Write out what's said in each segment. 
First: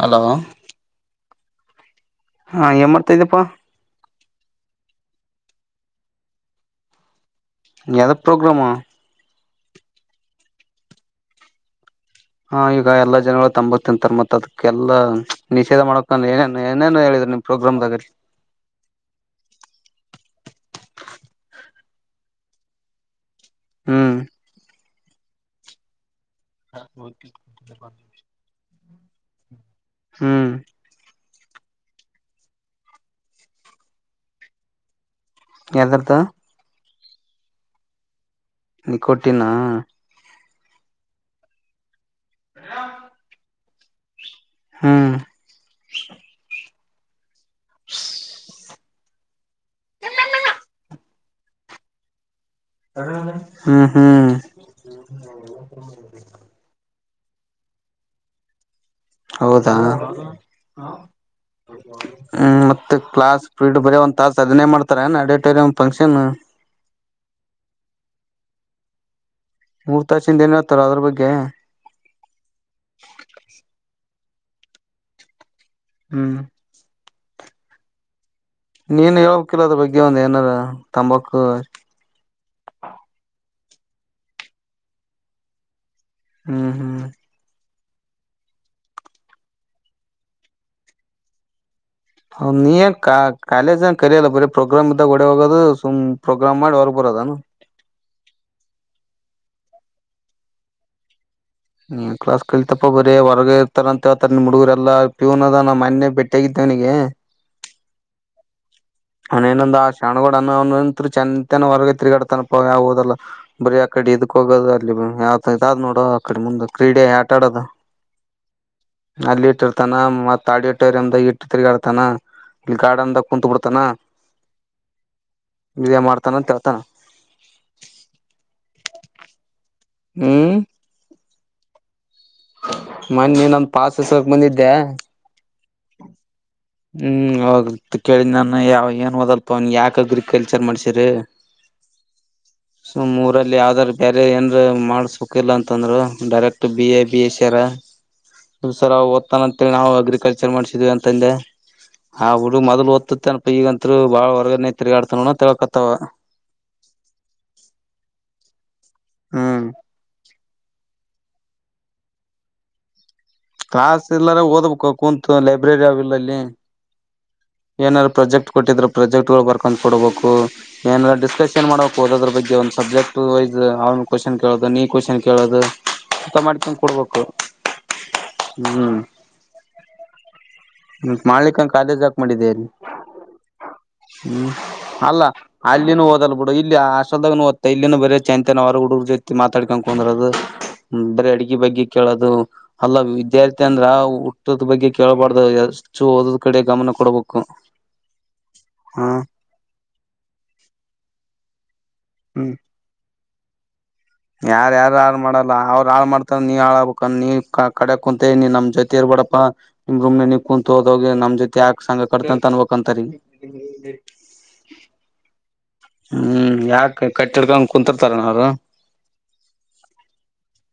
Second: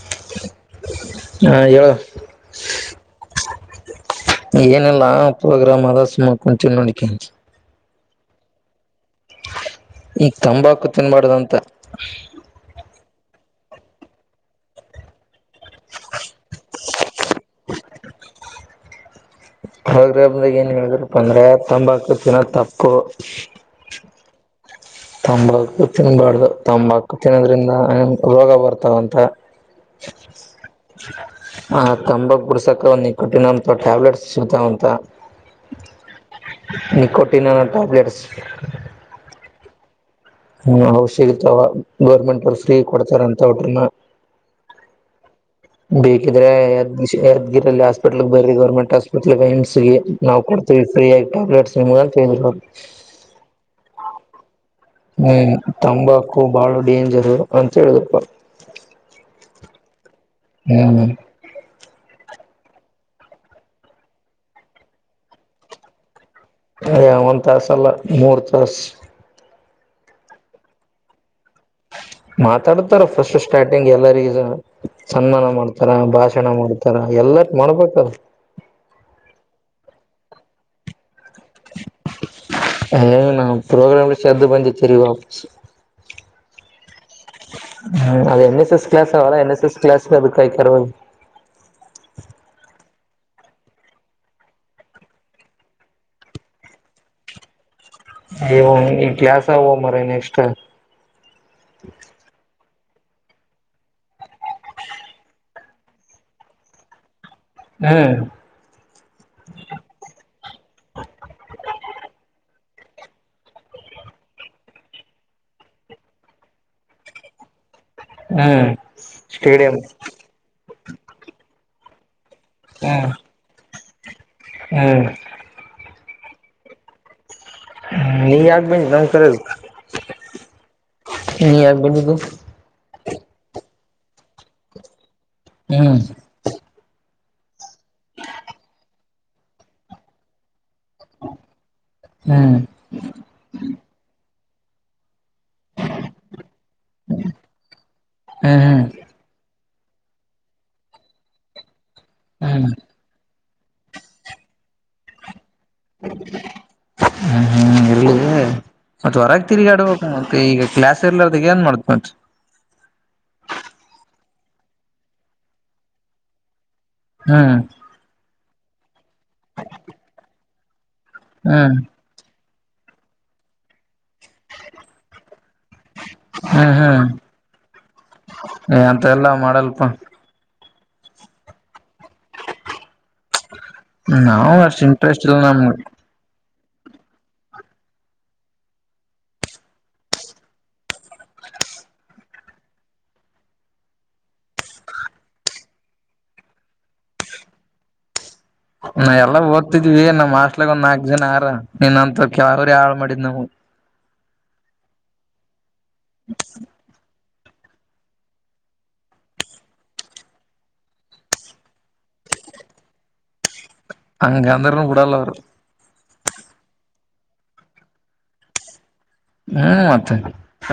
Hello ಹಾ ಹೇಳು ಹಾ ಏನ್ ಮಾಡ್ತಾ ಇದ್ಯಪ್ಪ? ಏನಲ್ಲಾ ಪ್ರೋಗ್ರಾಮ್ ಆದ ಸುಮ್ಮ್ ಕುಂತೀನ್ ನೋಡ್ಕ್ಯ ಯದ ಪೋಗ್ರಾಮು ಈಗ ತಂಬಾಕು ತಿನ್ಬಾಡ್ದಂತ. ಹಾ ಈಗ ಎಲ್ಲಾ ಜನಗಳು ತಂಬಾಕ್ ತಿಂತಾರ್ ಮತ್ತ್ ಅದಕ್ಕೆಲ್ಲ ನಿಷೇಧ ಮಾಡಕ ನಾನ್ ಏನೇ ಏನೇನು ಹೇಳಿದರು ನಿಮ್ ಪ್ರೋಗ್ರಾಮ್ದಾಗಲ್ ಹದ್ರೆ ಹಬ್ದಾಗ ಏನ್ ಹೇಳಿದ್ರಪ್ಪ ಅಂದ್ರೆ ತಂಬಾಕು ತಿನ್ನದ್ ತಪ್ಪು ಹ್ಮ್ ತಂಬಕು ತಿನ್ಬಾಡ್ ತಂಬಾಕು ತಿನ್ನೋದ್ರಿಂದ ರೋಗ ಬರ್ತಾವಂತ. ಹ್ಮ್ ಹ ತಂಬಾಕ್ ಬುಡ್ಸಕ ನಿಕೋಟಿನ್ ಅಂತ ಓ ಟ್ಯಾಬ್ಲೆಟ್ಸ್ ಸಿಕ್ತಾವಂತ ಎದ್ರುದ್ದ ನಿಕೋಟಿನನ ಟ್ಯಾಬ್ಲೆಟ್ಸ್. ನೀಕೊಟ್ಟಿನ್ನಾ ಹ್ಮ ಅವಶ್ಯಗತವಾ ಗೌರ್ಮೆಂಟ್ ಅವರು ಫ್ರೀ ಕೊಡ್ತಾರಂತ ಅವಟ್ರಿನ್ನ. ಹ್ಮ್ ಬೇಕಿದ್ರೆ ಯೆ ಬಿಸಿ ಎದ್ ಇಲ್ ಹಾಸ್ಪೀಟಲ್ ಬರಿ ಗೌರ್ಮೆಂಟ್ ಹಾಸ್ಪಿಟ್ಲಗ ಏಮ್ಸ್ಗೆ ನಾವು ಕೊಡ್ತೀವಿ ಫ್ರೀ ಆಗಿ ಟ್ಯಾಬ್ಲೆಟ್ಸ್ ನಿಮ್ಗ ಅಂತಿದ್ರು. ಹ್ಮ್ ಹ್ಮ್ ಹ ಹ್ಮ್ ತಂಬಾಕು ಬಾಳು ಡೇಂಜರ್ ಹ ಅಂತ ಹೇಳ್ದಪ್ಪ ಹೌದಾ ಹ್ಮ ಹ್ಮ್ ಮತ್ತೆ ಕ್ಲಾಸ್ ಪ್ರಿಡ್ ಬೇರೆ ಒಂದ್ ತಾಸ ಅದನ್ನೇ ಮಾಡ್ತಾರ ಏನ್ ಅಡಿಟೋರಿಯಂ ಫಂಕ್ಷನು ಅದ ಒಂದ್ ತಾಸಲ್ಲ ಮೂರ್ ತಾಸ್ ಮೂರ್ ತಾಸಿಂದ್ ಏನ್ ಹೇಳ್ತಾರೆ ಅದ್ರು ಬಗ್ಗೆ ಮಾತಾಡ್ತಾರ ಫಸ್ಟ್ ಸ್ಟಾರ್ಟಿಂಗ್ ಎಲ್ಲರಿಗ್ ಸನ್ಮಾನ ಮಾಡ್ತ ತರ ಹ್ಮ್ ಭಾಷಣ ಮಾಡ್ತಾರ ಎಲ್ಲತ್ ಮಾಡ್ಬೇಕಲ್ ನೀನ್ ಹೇಳಾಕಿಲ್ಲ ಅದ್ರ ಬಗ್ಗೆ ಒಂದ್ ಏನಾರ ತಂಬಾಕು ಹ ನ ಪೋಗ್ರಾಮಲ್ಲಿ ಶ್ದ ಬಂದಜಿ ತಿರಿಗಿ ವಾಪಸು ಹ್ಮ್ ಹ್ಮ್ ಹ್ಮ್ ಅದು ಎನ್ ಎಸ್ ಎಸ್ ಕ್ಲಾಸ್ ಆಲ್ಲ ಎನ್ ಎಸ್ ಎಸ್ ಕ್ಲಾಸ್ ಅದಕಾಯ್ತರ್ದು ಹ ನೀ ಕ ಕಾಲೇಜ್ನ ಕಲಲ್ಲ ಬರಿ ಪ್ರೋಗ್ರಾಮ್ ಇದ್ದಾಗ ಡೆ ಹೋಗೋದು ಸುಮ್ ಪ್ರೋಗ್ರಾಮ್ ಮಾಡಿ ಹೊರಗ್ ಬರದನು ಇ ಈ ಕ್ಲಾಸ ಅವೋ ಮರೈ ನೆಕ್ಸ್ಟ್ ಹ್ಮ ಕ್ಲಾಸ್ ಕಳಿತಪ್ಪ ಬರೀ ಹೊರಗ ಇರ್ತಾರ ಅಂತ ಹೇಳ್ತಾರೆ ನಿನ್ ಹುಡುಗರೆಲ್ಲ ಪ್ಯೂನ್ ಅದ ನಾ ಮನೆೆ ಭ ಬೆಟ್ಟಿಾಗಗಿದ್ದೇವನಿಗೆ ಹ್ಮ್ ಅಣೇನೊಂದ ಆ ಶಣಗಡ ಅತ್ ಚಂದ ತನ ಹೊರಗ ಅವ್ನ್ ಎನ್ ಅಂದ ಶಾನೇ ಅದನವ ಚನಾಗಿ ವರಗೆ ತಿರುಗಾಡತನಪ ಓದಲ್ಲ ಬರೀ ಆಕಡೆ ಇದಕ್ ಹೋಗೋದು ಅಲ್ಲಿ ಯಾವ ಇದಾದ್ ನೋಡ ಅಕಡೆ ಮುಂದ್ ಕ್ರೀಡೆ ಆಟಾಡೋದು ಹ್ಮ್ ಸ್ಟೇಡಿಯಂ ಎಟ್ಟ ಎಂದ ಇಟ್ಟು ತಿರುಗಾತ ಇಲ್ಲಿ ಹ್ಮ್ ಗಾರ್ಡನ್ದಾಗ ಕುೂಂತ ಬಿಡ್ ಪತ್ತನ್ನ ಹ್ಮ್ ಇದೇ ಮಾಡ್ತಾನ ಅಂತ ಹೇಳ್ತಾನ ನೀ ಯಕ್ ಬ ನಂಕರ ಹ್ಮ್ ನೀ ಆಗ್ಬಂದದು ಮನ್ನಿ ನಂದ ಪಾಸ ಇಸಗಕ ಬಂದಿದ್ದೆ ಹ್ಮ್ ಹ್ಮ್ ಹೋಗ ಕೇಳಿದ ನಾನ ಯಾವ ಏನ್ ಹದಲ್ಪ ಅವನ್ ಯಾಕ ಅಗ್ರಿಕಲ್ಚರ್ ಮಾಡ್ಸ ಹ್ಮ್ ಸು ಊರಲ್ಲಿ ಯಾವ್ದಾದ್ೂ ಬೇರೆ ನ ಮಾಡ್ಸ ಲ್ಲ ಅಂತಂದ್ರು direct B A B A ಸರ ಹ್ಮ್ ಸರ್ ಹ್ಮ್ ಓದ್ತಾನ ನಾವು ಅಗ್ರಿಕಲ್ಚರ್ ಮಾಡ್ಸಿದೀವಿ ಅಂತಂದೆ ಹ ಹುಡುಗ ಹ್ಮ್ ಮದಲು ಒಡತಿತೇನೋ ಈಗಂತ ಬಾಳ ಹೊರ್ಗನೇ ತಿರುಗಾಡ್ತ ನ ಹತಾಗ ಮತ್ತೆ ಹೊರಗೆ ತಿರುಗಾಡಬೇಕು ಮತ್ತೆ ಈಗ ಕ್ಲಾಸ್ ರ್ಲದ ಏನ್ ಮಾಡತ್ ಮಟ ಕ್ಲಾಸ್ ಇಲ್ಲಾರ ಓದ್ಬೇಕ ಕುೂಂತು ಲೈಬ್ರರಿ ಅವಿಲ್ಲಲ್ಲಿ ಹ್ಮ್ ಏನಾರು ಪ್ರಾಜೆಕ್ಟ್ ಕೊಟ್ಟಿದ್ರ ಪ್ರೊಾಜೆಕ್ಟ್ ಗಳು ಬರ್ಕೊಂಡ್ ಕೊಡಬೇಕು ಏನೆಲ್ಲ ಡಿಸ್ಕಶನ್ ಹ್ಮ್ ಮಾಡ್ಕ್ ಹೋದ್ರ ಬಗ್ಗೆ ಒ ಸಬ್ಜೆಕ್ಟ್ ವೈಸ್ ಅವನು ಕ್ವಶನ್ ಕೇಳದು ನೀ ಕ್ವನ್ ಕೇಳುದು ಇಂತ ಮಾಡಿ ತಿೊಂಡ ಕೊಡ್ಬೇಕು ಏ ಅಂತ ಎಲ್ಲಾ ಮಾಡಲ್ಪ ಮಾಡಿಕಂಗ ಕಾದೇಜ್ ಹಾಕ್ ಮಾಡಿದ್ದೇಲ್ಲಿ ನಾವವು ಅಷ್ಟ ಇಂಟ್ರೆಸ್ಟ್ ಇಲ್ಲ ನಮಗೆ ಅಲ್ಲಿನೂ ಓದಲ್ ಬಿಡು ಇಲ್ಲಿ ಆ ಹಸ್ಟೆಲ್ದಾಗ ನಓದತ್ತಾ ಇಲ್ಲಿ ಬೇರೆ ಚಂತನರ ಹುಡುಗರ್ ಜೊತಿ ಮಾತಾಡ್ ಕಕೊಂಡರದು ಬೇರೆ ಅಡಗೆ ಬಗ್ಗೆ ಕೇಳೋದು ಅಲ್ಲ ವಿದ್ಯಾರ್ಥಿ ಅಂದ್ರ ಹುಟ್ಟದ ಬಗ್ಗೆ ಕೇಳಬಾರ್ದ ಅಷ್ಟು ಓದೋದ್ ಕಡೆ ಗಮನ ಕೊಡ್ಬೇಕು ಹಾ ನಾ ಎಲ್ಲ ಓದ್ತಿದ್ವಿ ನಮ್ಮ್ ಆಸ್ಟ್ಲಗ್ ಒಂದ ನಾಲ್ಕ್ು ಜನ ಆರ ನಿನ್ ಹ್ಮ್ ರಳ ಮಟ್ಟೆ ಇದ ನಮ್ಗೂ ಯಾರ ಯಾರ ಯಾರು ಮಾಡಲ್ಲ ಅವ ಹಾಳ್ ಮಾಡ್ತಾರ ನೀ ಹಾಳ್ ಹಬೇಕ ನೀ ಕಡೆ ಕುೂಂತನಿ ನಮ್ ಜೊತಿ ಇರ್ಬೇಡಪ್ಪಾ ನಿಮ್ ರೂಮ್ ನೀ ಕುಂತು ಹೋದೋಗಿ ನಮ್ ಜೊತಿ ಯಾಕಕ್ ಸಂಂಗ ಕಟ್ತಂತ ಅನ್ಬಕ್ಂತರಿೀ ಅಂಗ ಅಂದರನೂ ಬಿಡಲ್ಲ ಅವರು ಹ್ಮ್ ಯಾಕ ಕಟ್ಟಿಿಡ್ಕೊಂಡ ಕುಂತರ್ತಾರನ ಅವ್ರು ಹುಂ ಮತ್ತೆ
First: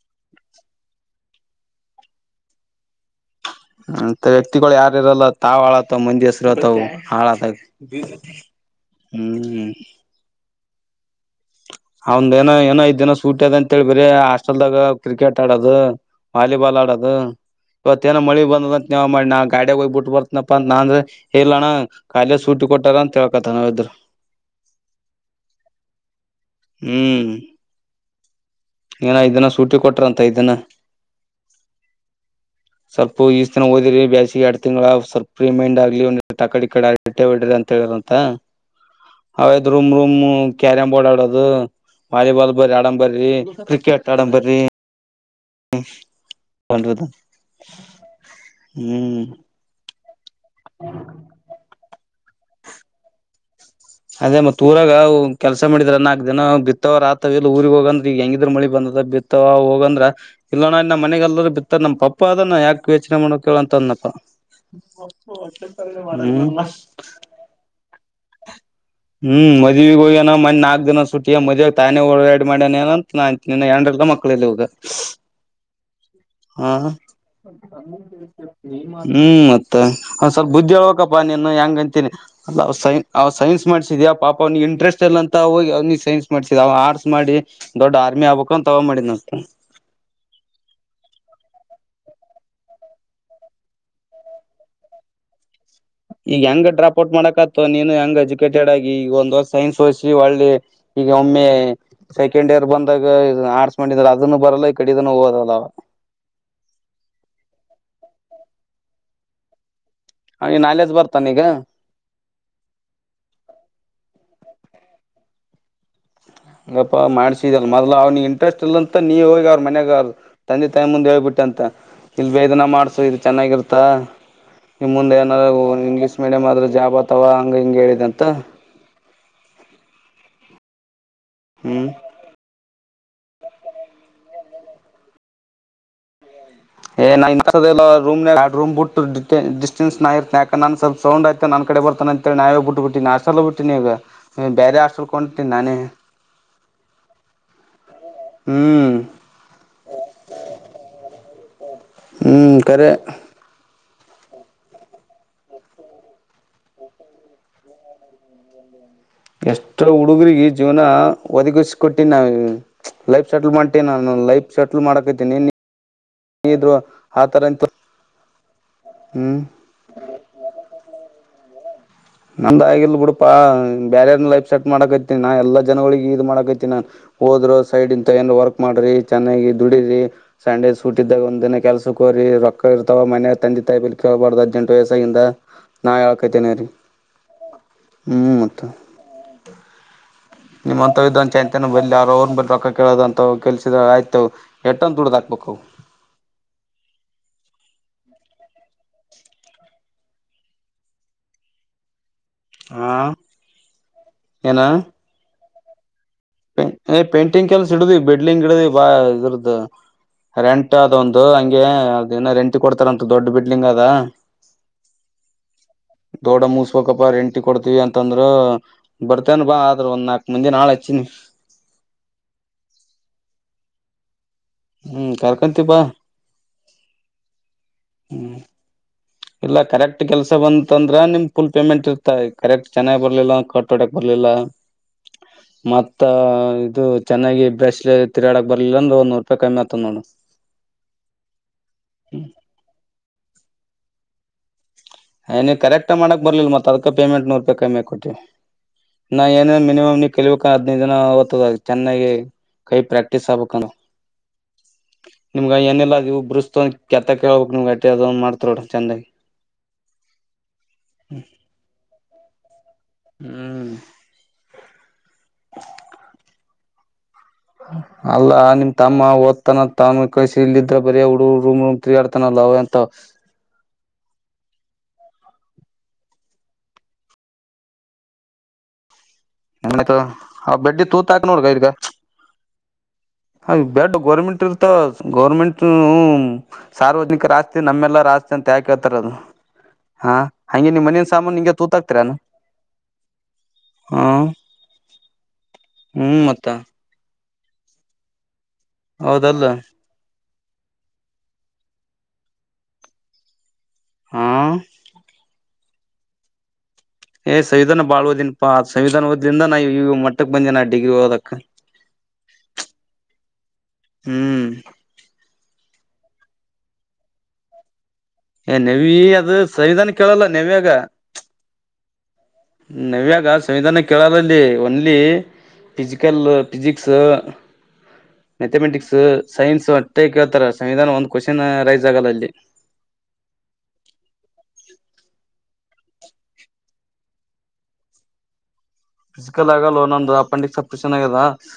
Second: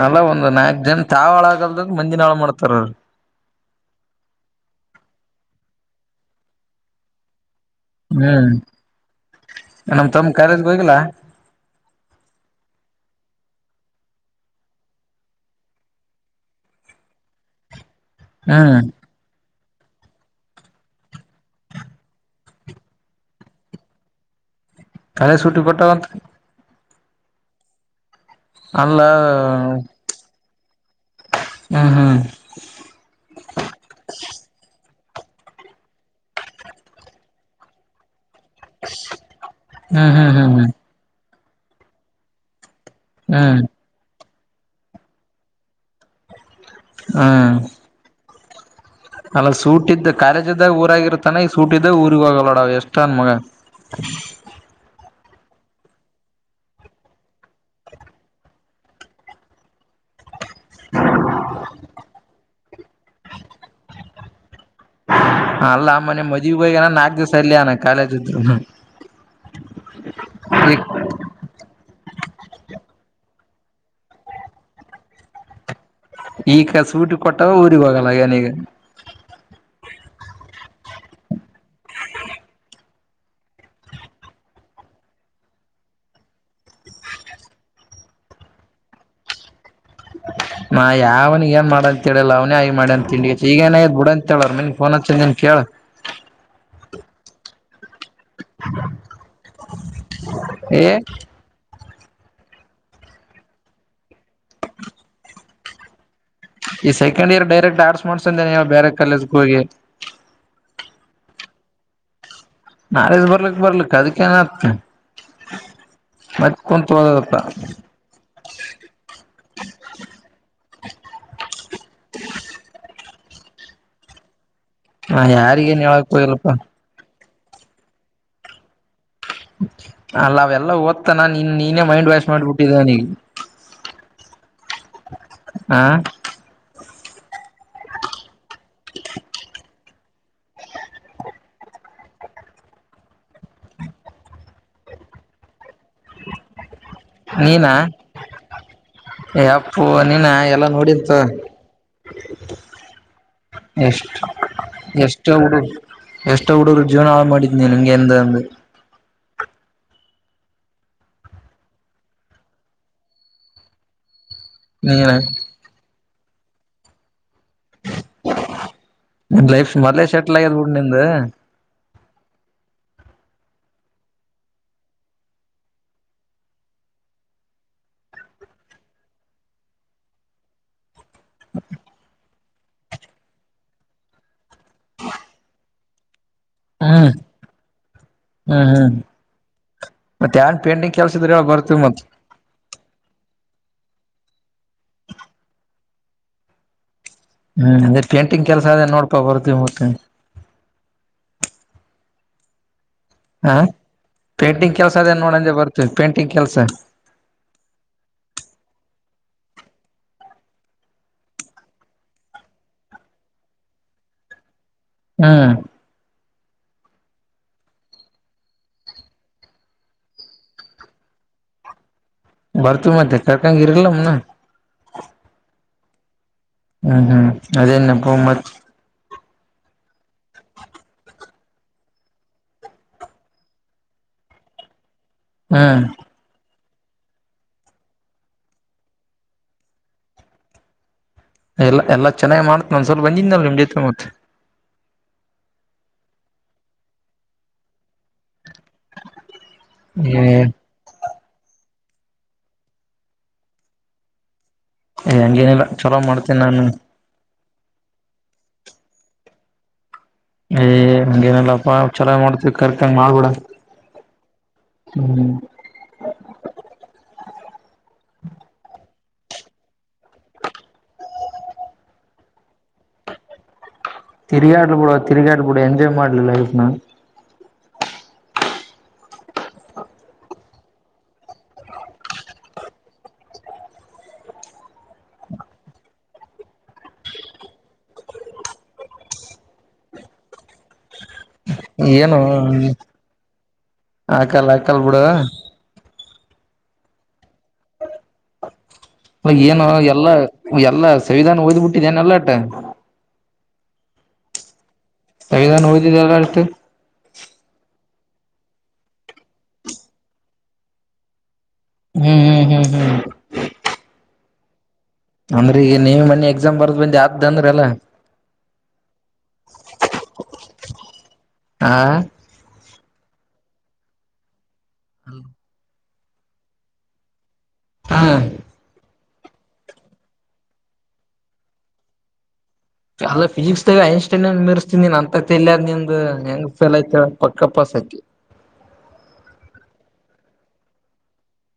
ಅಲ್ಲ ಒಂದ್ ನಾಲ್ಕು ಜನ ತಾವ್ ಹಾಳಾಗಲ್ದ ಮಂದಿನ ಹಾಳು ಮಾಡ್ತಾರ ಅವ್ರು ಅಂತ ವ್ಯಕ್ತಿಗಳು ಯಾರ ಇರಲ್ಲ ತಾವ್ ಅಳಗತ್ವ ಮಂದಿ ಹೆಸರುತಾವ ಹಾಳತ ಹ್ಮ್ ನಮ ತಮ್ಮ ಕರೇ ಹೋಗಿಲ್ಲ ಅವಂದ ಏನೋ ಏನೋ ಐದ್ ದಿನ ಸೂಟಿ ಅದ ಅಂತೇಳಿ ಬ್ರ ಹಾಸ್ಟೆಲ್ದಾಗ ಕ್ರಿಕೆಟ್ ಆಡದು ವಾಲಿಬಾಲ್ ಆಡೋದು ಇವತೇನೋ ಮಳಿ ಹ್ಮ್ ಬಂದತೆ ನೆವ ಮಾಡಿ ನಾಗ್ ಗಾಡ ಹೋಗ್ಬ ಬಿಟ್ಟು ಬರ್ತನಪ್ಪ ಅ ನಾ ಅಂದ್ರೆ ಹೇಳಲ್ಲಣ ಕಖಾಲಲೆ ಸೂಟಿ ಕೊಟ್ಟಾರ ಅಂತ ಹೇಳ್ಕತ ನಾವ ಇದ್ರ ಕಳೆ ಸೂಟಿ ಕೊಟ್ಟದಂತ ಹ್ಮ್ ಅಲ್ಲ ಏನೋ ಐದು ದಿನ ಸುಟಿ ಕೊಟ್ಟಾರ ಅಂತೆ ಐದು ದಿನ ಹ್ಮ್ ಹ್ಮ್ ಸ್ವಲ್ಪ ಇಸದಿನ್ ಓದಿರಿ ಬ್ಯಾಸಗೆ ಎರಡು ತಿಂಗಳ ಸ್ವಲ್ಪ ಫ್ರಿ ಮೈಂಡ್ ಆಗ್ಲಿ ಒಂದಿಟ್ ಆಕಡೆ ಈಕಡೆ ಅರಟೆ ಹೊಡಿರಿ ಅಂತ ಹೇಳಿದರಂತೆ ಹೌದು ರೂಮ್ ಹ್ಮ್ ರೂಮ್ ಹ್ಮ್ ಹ್ಮ್ ಹ್ಮ್ ಕ್ಯಾರಂ ಬೋರ್ಡ್ ಆಡೋದು ಹ್ಮ ವಾಲಿಬಾಲ್ ಬರ್ ಆಡನ್ ಬರ್ರಿ ಹ್ಮ್ ಇಪ್ಪತ್ತೇರಡು ಅಂದರೀ ಹ್ಮ್ಮ್ಮ್ ಒಂದುದ ಹ್ಮ್ ಅಲ್ಲ ಸೂಟ್ ಇದ್ದ ಕಾಲೇಜು ಇದ್ದಾಗ ಊರಾಗ್ ಇರತ್ತನೇ ಸೂಟಿದಾಗ ಊರಿಗೆ ಹೋಗಲ್ಲ ನಾವ್ ಎಷ್ಟೇ ನ ಮಗ ಅದೇ ಮತ್ತೆ ಊರಾಗ ಕೆಲ್ಸ ಮಾಡಿದ್ರ ನಾಲ್ಕ್ ದಿನ ಬಿತ್ತವ ಆತ್ ಊರಿಗೆಗ್ ಹೋಗಂದ್ರ ಈಗ ಹೆಂಗಿದ್ರ ಮಳಿ ಬಂದದ ಬಿತ್ತವ ಹೋಗಂದ್ರ ಇಲ್ಲ ಅಣ ನಮ್ಮ ಮನೆಗೆಲ್ಲರೂ ಬಿತ್ತರ ನಮ್ಮ ಪಪ್ ನಮ್ಮಪ್ಪ ಅದನ ಯಾಕ ಯೋಚನೆ ಮಾಡಬೇಕು ಹೇಳು ಅಂದಪ್ಪ ಅಲ್ಲ ಮೊನ್ನೆ ಮದುವೆಗೆ ಹೋಗ್ಯಾನ ನಾಲ್ಕು ದಿಸ ಅಲ್ಲೇ ಅದೇನ ಕಾಲೇಜು ಇದ್ರುನು ಹ್ಮ್ ಮದುವೆಗೆ ಹೋಗ್ಯಾನ ಮೊನ್ನೆ ನಾಲ್ಕು ದಿನ ಸುಟ್ಗೆ ತಾನೇ ಓಡಾಡಿ ಮಾಡ್ಯಾನ ಅಂತ ನನ್ ಅಂತೀನಿ ಇನ್ನು ಹೆಂಡ್ರ ಇಲ್ಲ ಮಕ್ಕುಲ್ಲ ಇವ್ಗ ಹಾ ಈಗ ಸೂಟಿ ಕೊಟ್ಟವ ಊರಿಗ್ ಹೋಗಲ್ಲಗನ ಈಗ ಹ್ಮ್ ಮ ಒಂದ್ ಸ್ವಲ್ಪ ಬುದ್ಧಿ ಹೇಳಳ್ಬೇಕಪ್ಪಾ ನೀನು ಹೆಂಗಂತೀನಿ ಅ ಸೈನ್ ಸೈನ್ಸ್ ಮಾಡ್ಸಿದ್ಯಾ ಪಾಪ ಅವ್ನಿಗೆ ಇಂಟ್ರೆಸ್ಟ್ ಇಲ್ಲ ಅಂತ ಹೋಗಿ ಅವನಿ ಸೈನ್ಸ್ ಮಾಡ್ಸಿದ ಅವ ಆರ್ಟ್ಸ್ ಮಾಡಿ ದೊಡ್ ಆರ್ಮಿ ಆಗ್ಬೇಕು ಅಂತ ಮಾಡಿದ ಅ ನಾ ಯಾವ್ನಿಗೆ ಏನ್ ಮಾಡ ಅಂತ ಹೇಳಿಲ್ಲ ಅವನೇ ಆಗಿ ಮಾಡಿ ಅಂತ ತಿಂಡಿ ಈಗ ಏನಯ್ ಬಿಡ ಅಂತೇಳಾರ ಮನ್ ಫೋನ್ ಹತ್ತಂದನ್ ಕೇಳ ಈಗ ಹೆಂಗ ಡ್ರಾಪ್ ಔಟ್ ಮಾಡಕ ಆತ ನೀನು ಹೆಂಗ ಅಜಿ ಕೆಟ್ಟಡ ಆಗಿ ಒಂದಸ್ ಸೈನ್ಸ್ ವಸ್ ಒಳ್ಳೆ ಏ ಈಗ ಒಮ್ಮೆ ಸೆಕೆಂಡ್ ಇಯರ್ ಬಂದಾಗ ಆಡ್ಸ್ ಮಾಡಿದ್ರ ಅದನ್ನು ಬರಲ್ಲ ಈ ಕಡಿದನ ಹೋಗದಲ್ಲವ ಈ ಸೆಕಂಡ್ ಇಯರ್ ಡೈರೆಕ್ಟ್ ಆರ್ಟ್ಸ್ ಮಾಡ್ಸೇ ನೀ ಬೇರೆ ಕಾಲೇಜ ಹೋಗೆ ಹ ನಾಲೆಜ ಬರ್ತಾನ ಈಗ ನಾಳದು ಬರ್ಲಿಕ್ ಬರ್ಲಿಕ್ಕ ಅದಕ್ಕ ಏನ್ [inaudible] ಹಂಗಪ್ಪಾ ಮಾಡ್ಸಿದಲ್ ಮೊದ್ಲ ಅವ್ನಿಗೆ ಇಂಟ್ರೆಸ್ಟ್ ಇಲ್ಲಂತ ನೀ ಹೋಗಿ ಅವ್ರ ಮನ್ಯಾಗ ಅವರು ತಂದೆ ತಾಯಿ ಮುಂದೆ ಹೇಳ್ಬಿಟ್ಟಂತ ಇಲ್ ಬೇದನ ಮಾಡ್ಸ ಚೆನ್ನಾಗಿರ್ತ್ತಾ ಇಮ್ಮ ಮುಂದೆ ನಾ ನಾದ ಯಾರಿಗೇನ್ ಹೇಳಕ್ ಇಂಗ್ಲಷ ಮೀಡಿಯಂ ಹೋಗಿಲ್ಲಪ್ಪಾ ಆದ್ರ ಜಾಬ್ ತವಾ ಹಂಗ ಹಿಂಗ ಹೇಳಿದಂತ ಅಲ್ಲಾವೆಲ್ಲಾ ಓದ್ ಮತ್ತ ನಾನ್ ನೀನ ಹ್ಮ್ ಮೈ್ಾಶ್ ಮಾಡಬಿಟ್ಟಿದ್ದೆ ನನಿಗೆ ಹ ಏ ನಾ ರೂಮ್ ಬಿಟ್ಟು ಡಿಸ್ಟೆನ್ಸ್ ನಾ ಇರ್ತೇ ಯಾಕ ನನ್ ಸ್ವಲ್ಪ ಸೌ್ಯ್ತೆ ನನ್ ಕಡೆ ಬರ್ತಾನ ಅಂತೇಳಿ ನಾವೇ ಬಿಟ್ಟು ಬಿಟ್ಟಿನಿಾಟಲ್ ಬಿಟ್ಟೀನಿ ಈಗ ಬೇರೆ ಹಾಸ್ಟಲ್ತೀನಿ ನಾನೇ ನೀನಾ ಹ್ಮ್ ಅಪ್ಪು ನೀನಾ ಎಲ್ಲಾ ನೋಡಿಂತು ಹ್ಮ ಕರೆ ಎಷ್ಟ ಎಷ್ಟ ಹುಡು ಎಷ್ಟ ಹುಡುರು ಜೀವನ ಹಾಳು ಮಾಡಿದ್ನಿ ನಿಂಗೆ ಎಂದಂದು ಎಷ್ಟೋ ಹುಡುಗ್ರಗ ಜೀವನ ಒದಗಿಸ ಕೊೊಟ್ಟೀ ನಾವ ಲೈಫ್ ಸೆಟಲ್ ಮಾಡ್ೀ ನಾನು ಲೈಫ್ ಸೆಟ್ಲ್ ನೀನ್ ಮಾಡಕತೀನಿ ನೀ ಹ್ರು ಆಥರ ಇಂತ ನ ಲೈಫ್ ಮದೆ ಸೆಟಲ್ ಆಗ್ಯದ್ಬುಡ್ ನಿಂದು ನಂದ ಆಗಲ್ ಬಿಡಪಾ ಬ್ಯಾರೆ ಲೈಫ್ ಸೆಟ್ ಮಾಡಕೈತಿನಿ ನಾ ಎಲ್ಲಾ ಜನಗಳಿಿಗೆ ಇ ಇದ ಮಾಡಕೈತಿಿನಿ ನಾನ್ ಹೋದ್ರು ಸೈಡ್ ಇಂತ ಏನ್ ವರ್ಕ್ ಮಾಡ್ರಿ ಚೆನ್ನಾಗಿ ದುಡ್ರರಿ ಸಂಡೇ ಚುಟಿದ್ದಾಗ ಒಂದಿನನೆ ಕೆಲಸಕ್ಕೆ ಕೋರಿ ರೊಕ್ ಕ ಇರ್ತವ ಮೆಯ ತಂದ ತಾಯಿ ಕೇಳಬಾರ್ದ ಹದ್ೆಂಟ ವಯಸಿಂದ ನಾ ಹೇಳ್ಕೈತೇನೆ ರೀ ಹ್ಮ್ ಹ್ಮ್ ಹ್ಮ್ ಮತ್ ಯಾನ್ ಪೇಂಟಿಂಗ್ ನಿಮ್ಮಂತ ಕೆಲ್ಸ ಇದ್ರ ಇದಂಚ ಹೇಳ ಅಂತನ ಬರ್ತೀವಿ ಬಲಿ ಮತ್ ಯಾರ ಅವ್ರನ್ ಬ ರೊಕ್ಕ ಕೇಳೋದಂತ ಕೆಲ್ಸದ ಆಯ್ತ ಎಟ್ಟಂದು ದುಡ್ದ್ ಹಾಕ್ಬೇಕ ಹ್ಮ್ ಅಂದ್ರೆ ಪೇಂಟಿಂಗ್ ಕೆಲ್ಸ ಅದೇ ನೋಡ್ಪಾ ಬರ್ತಿವಿ ಮತ್ತ ಹಾ ಹ ಏನ ಪೇಂಟಿಂಗ್ ಕೆಲಸದೇನ್ ನೋಡಂದೆ ಬರ್ತ ಪೇಂಟಿಂಗ್ ಕೆಲಲ್ಸ ಇಡುದ ಬಿಲ್ಡಿಂಗ್ ಇಡುದ ಬಾ ಅದರದದು ರೆಂಟ್ ಅದ ಒಂದು ಹಂಗೆ ಅದ ಏನ ರೆಂಟ್ ಕೊಡ್ತಾರಂತ ದೊಡ್ ಬಿಲ್ಡಿಂಗ್ ಅದ ಹ್ಮ ದೊಡ ಮುಸ್ಬೇಕಪ್ಪ ರೆಂಟಿ ಕೊಡ್ತೀವಿ ಅಂತಂದ್ರ ಬರ್ತನ್ ಬಾ ಆದ್ರ ಒ್ ನಾಲ್ಕಕ್ ಮಂದಿ ನಾಳೆ ಹಚ್ಚಿನಿ [inaudible] ಬರ್ತು ಮತ್ತೆ ಕಾರ್ಕಂಗಿರಿಲ್ಲಮ್ಮ ನ ಹ್ಮ್ ಕರ್ಕೊಂತೀ ಬಾ ಹ್ಮ್ ಹ್ಮ್ ಅದೇನ್ನೆ ಹ್ಮ್ ಪಂಬತ್ ಇಲ್ಲ ಕರೆಕ್ಟ್ ಕೆಲ್ಸ ಬಂತ ಅಂದ್ರ ನಿಮ್ ಫುಲ್ ಪೇಮೆಂಟ್ ಇರ್ತಾ ಕರೆಕ್ಟ್ ಚೆನ್ನಾಗಿ್ ಬರ್ಲಿಲ್ಲ ಕಟ್ೋಡಕ್ ಬರ್ಲಿಲ್ಲ ಹ್ಮ್ ಮತ್ತ ಇದು ಚೆನ್ನಾಗಿ ಬ್ರಶ್ ತಿರಾಡಕ್ ಬರ್ಲಿಲ್ಲ ಅಂದ್ರೆ ಒಂದ್ ನೂರು ರೂಪಾಯಿ ಕಮ್ಮಿ ಆತದ ನೋಡು ಎಲ್ಲ ಎಲ್ಲ ಚೆನ್ನಾಗಿ ಮಾಡತತ್ ನಂದ್ ಸ್ವಲ್ಪ ಬಂದಿದನಲ್ ನಿಮ್ ಜೊತೆ ಮತ್ತೆ ಕರೆಕ್ಟ್ ಮಾಡಕ್ ಬರ್ಲಿಲ್ಲ ಮತ್ತತ್ ಅದ್ ಪೇಮೆಂಟ್ ನೂರು ರೂಪಾಯಿ ಕಮ್ಮಿ ಆ ಕೊಟ್ಟಿ ಮಿನಿಮ್ ಏ ಕಲ್ಬೇಕ ಹದಿನದು ಜ ಅವವತ್ತದ ಆ ಚೆನ್ನಾಗಿ ಕೈ ಪ್ರಾಕ್ಟೀಸ್ ಆಗಬೇಕು ಏನು ನಿಮಗ ಹಂಗೇನಿಲ್ಲ ಏನಿಲ್ಲ ಚಲೋ ನೀವು ಮಾಡ್ತೇನಿ ಬ್ರಿಸ್ತ ನಾನು ತೊಗೊಂಡ ಕೆತ್ತಾಕ ಹೇಳಬೇಕು ನಿಮಗ ಅಷ್ಟೇ ಮಾಡ್ತಿರ್ ನೋಡ ನೀವು ಚಂದಗೆ. ಏ ಹಂಗೇ ನಿಲ್ಲಪ್ಪ ಚಲೊ ಮಾಡ್ತೀವಿ ಕರ್ಕೋ ಹಾಗ್ ಮಾಡ್ಬೇಡ ಹ್ಮ್ ಹೂ ಅಲ್ಲಾ ನಿಮ್ಮ ತಮ್ಮ ಓದುತ್ತಾನಂತ ಇಲ್ಲಿ ಕಳಿಸಿದ್ರೆ ಬರೆ ಹುಡುಗರು ಹುಡುಗರ ತಿರುಗಾಡ್ತಾರಲ್ಲ ಅವರ್ಂತವ್ರ ತಿರಗಾಡಲಿ ಬಿಡ ತಿರುಗಾಡಲಿ ಎಂಜಾಯ್ ಮಾಡ್ಲಿ ಲೈಫ್ನ ನಾ ಆಯ್ತು ತೂಗು ಆ ಬಡ್ಡಿ ತೂತ್ ಹಾಕಿ ನೋಡ ಇದಕ್ಕ ಆ ಬೆಡ್ ಗೌರ್ಮೆಂಟ್ ಇರ್ತಾವ್ ಗೌರ್ಮೆಂಟ್ ನೂ ಸಾರ್ವಜನಿಕರ ಆಸ್ತಿ ನಮ್ಮೆಲ್ಲಾರ ಆಸ್ತಿ ಅಂತ ಯಾಕೇಳ್ತಾರ ಅವರ ಹಾಗೆ ನಿಮ್ಮ ಮನಿ ಸಾಮಾನ ಹೆಂಗೆ ತಂದ್ಬಿಟ್ರಿ ಏನೋ ಹಾ ಹಾಕಲಾ ಹಾಕಲಾ ಬಿಡು ತಂದ ಹೌದಲ್ಲ ಅಯ್ಯೋ ಏನು ಎಲ್ಲಾ ಎಲ್ಲಾ ಸಂವಿಧಾನ ಓದಿ ಬಿಟ್ಟು ಏನು ಎಲ್ಲ ಅಟ್ ಹಾ ಸಂವಿಧಾನ ಓದಿದೇ ಏನು ಅಷ್ಟು. ಹಾ ಪಾ ಸಂವಿಧಾನ ಓದಿದ್ದರಿಂದ ನಾನ್ ಈ ಮಟ್ಟಕ್ ಬಂದೆ ನಾನು ಡಿಗ್ರಿ ಓದಕ್. ಹು ಹೂ ಹೂ ನೀವು ಮೊನ್ನೆ ಎಕ್ಸಾಮ್ ಬರೆದಿದ್ದೇನೆ ಅತ್ತಿ ಅಂದ್ರಲ್ಲ ಏ ನವಿ ಅದು ಸಂವಿಧಾನ ಕೇಳಲ್ಲ ನವ್ಯಾಗ. ಏಕ ಹ ನವ್ಯಾಗ ಸಂವಿಧಾನ ಕೇಳೋ ಬದಲಿ ಓನ್ಲಿ ಫಿಸಿಕಲ್ ಫಿಸಿಕ್ಸ್ ಹ ಮ್ಯಾಥಮೆಟಿಕ್ಸ್ ಸೈನ್ಸ್ ಅಷ್ಟೇ ಕೇಳ್ತಾರೆ ಸಂವಿಧಾನ ಒಂದು ಕೋಶನ್ ರೈಸ್ ಆಗಲ್ಲ ಅಲ್ಲಿ. ಅಲ್ಲ ಫಿಸಿಕ್ಸ್ ನಲ್ಲಿ ಹೈಯೆಸ್ಟ್ ಮಾರ್ಕ್ಸ್ ಮೀರಿಸತಿ ಅಂತ ತೆಲ್ಯಾಗ. ನಿಂದ ಹೆಂಗ್ ಫೇಲ್ ಆಯ್ತು ಹೇಳ ಪಕ್ಕ ಪಾಸ್ ಆಗ್ತಿ. ಫಿಸಿಕಲ್ ಆಗುವುದಿಲ್ಲ ನಂಗ ಅಪೆಂಡಿಕ್ಸ್ ಆಪರೇಷನ್ ಆಗಿದೆ ನಂಗೆ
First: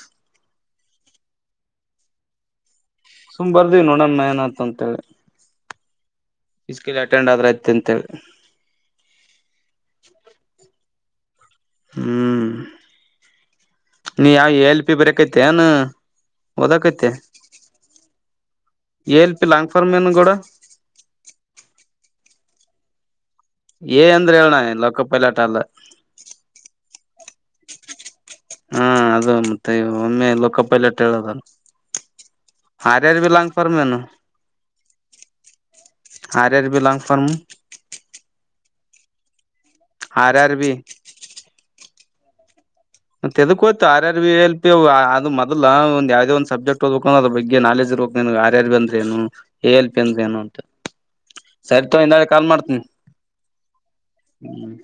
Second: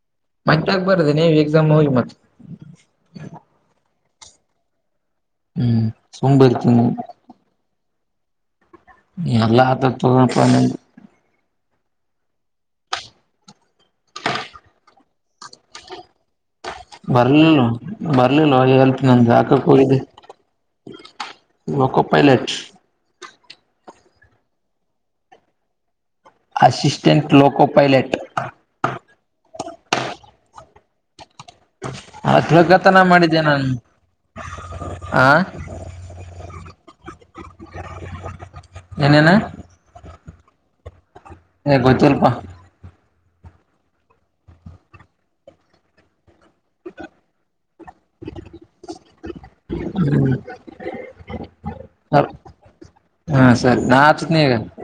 ಮತ್ತೆ ಯಾಕೆ ಬರೆದ್ರಿ ರಿ ಎಕ್ಸಾಮ್ ಹೋಗಿ ಮತ್ತ. ಸುಮ್ನೆ ಬರೆದ್ವಿ ನೋಡೋಣ ಏನಾಗುತ್ತೆ ಅಂತ ಹ್ಮ್ ಸುಮ್ ಬರ್ತೀನಿ ಫಿಸಿಕಲ್ ಅಟೆಂಡ್ ಆದ್ರ ಆಯ್ತು ಅಂತ ಹೇಳಿ. ಎಲ್ಲಾ ಹತ್ತ ಹತ್ತ ತಗೋದಪ್ಪ ನಿಂದ. ಹೂ ನೀ ಯಾವ ಈ ಎಲ್ ಪ ಪಿ ಬರಿಯಾಕತ್ತಿ ಏನು ಬರ್ಲಿಲ್ಲ ಬರ್ಲಿಲ್ಲ ಎ ಎಲ್ ಪಿ ನಂದ ಹಾಕಕ ಲಾಂಗ್ ಫಾರ್ಮ್ ಹೋಗಿದ್ದೆ ಏನ್ ಗೌಡ [unintelligible] ಪೈಲೆಟ್. ಏ ಅಂದ್ರೆ ಹೇಳಣ ಲೋಕ ಪೈಲಾಟ್ ಅಲ್ಲ ಅಸಿಸ್ಟೆಂಟ್ ಲೋಕೋ ಪೈಲಟ್ ಹಾ ಅದು ಮತ್ತೆ ಒಮ್ಮೆ ಲೋಕ್ಕ ಪೈಲೆಟ್ ಹೇಳದಲ್ಲ ಅ ತಿಳಕತನ ಹಾರ್ ಆರ್ ಬಿ ಮಾಡಿದ್ದೆ ಲಾಂಗ್ ನಾನು ಫಾರಮ್ ಏನು ಆ R R B long form ಏನ್ ಏನ್ ನ ಹಾರ್ ಹಾರ್ ಬಿ ಏ ಗೊತ್ತಿಲ್ಪಾ ಮತ್ತೆದುಕೊದ್ತಿ R R V L P ಅ ಮೊದಲ ಒಂದ ಯಾವ್ದೇ ಒಂದ್ ಸಬ್ಜೆಕ್ಟ್ ಓದ್ಬೇಕ ಅಂದ್ರೆ ಅದ್ರ ಬಗ್ಗೆ ನಾಲಜ್ [unintelligible] ನಿನಿಗ್ ಆರ್ ಆರ್ ಬಿ ಅಂದ್ರೆ ಏನು ಎ ಎಲ್ ಪಿ ಅಂದ್ರ ಹ್ಮ್ ಏನು ಅಂತ ಸರಿತಗ ಇನ್ನೊಮ್ಮೆ ಕಾಲ್ ಮಾಡ್ತನಿ ಹಾ ಸರಿ ನಾ ಹಚ್ತೀನಿ ಈಗ ಹ್ಮ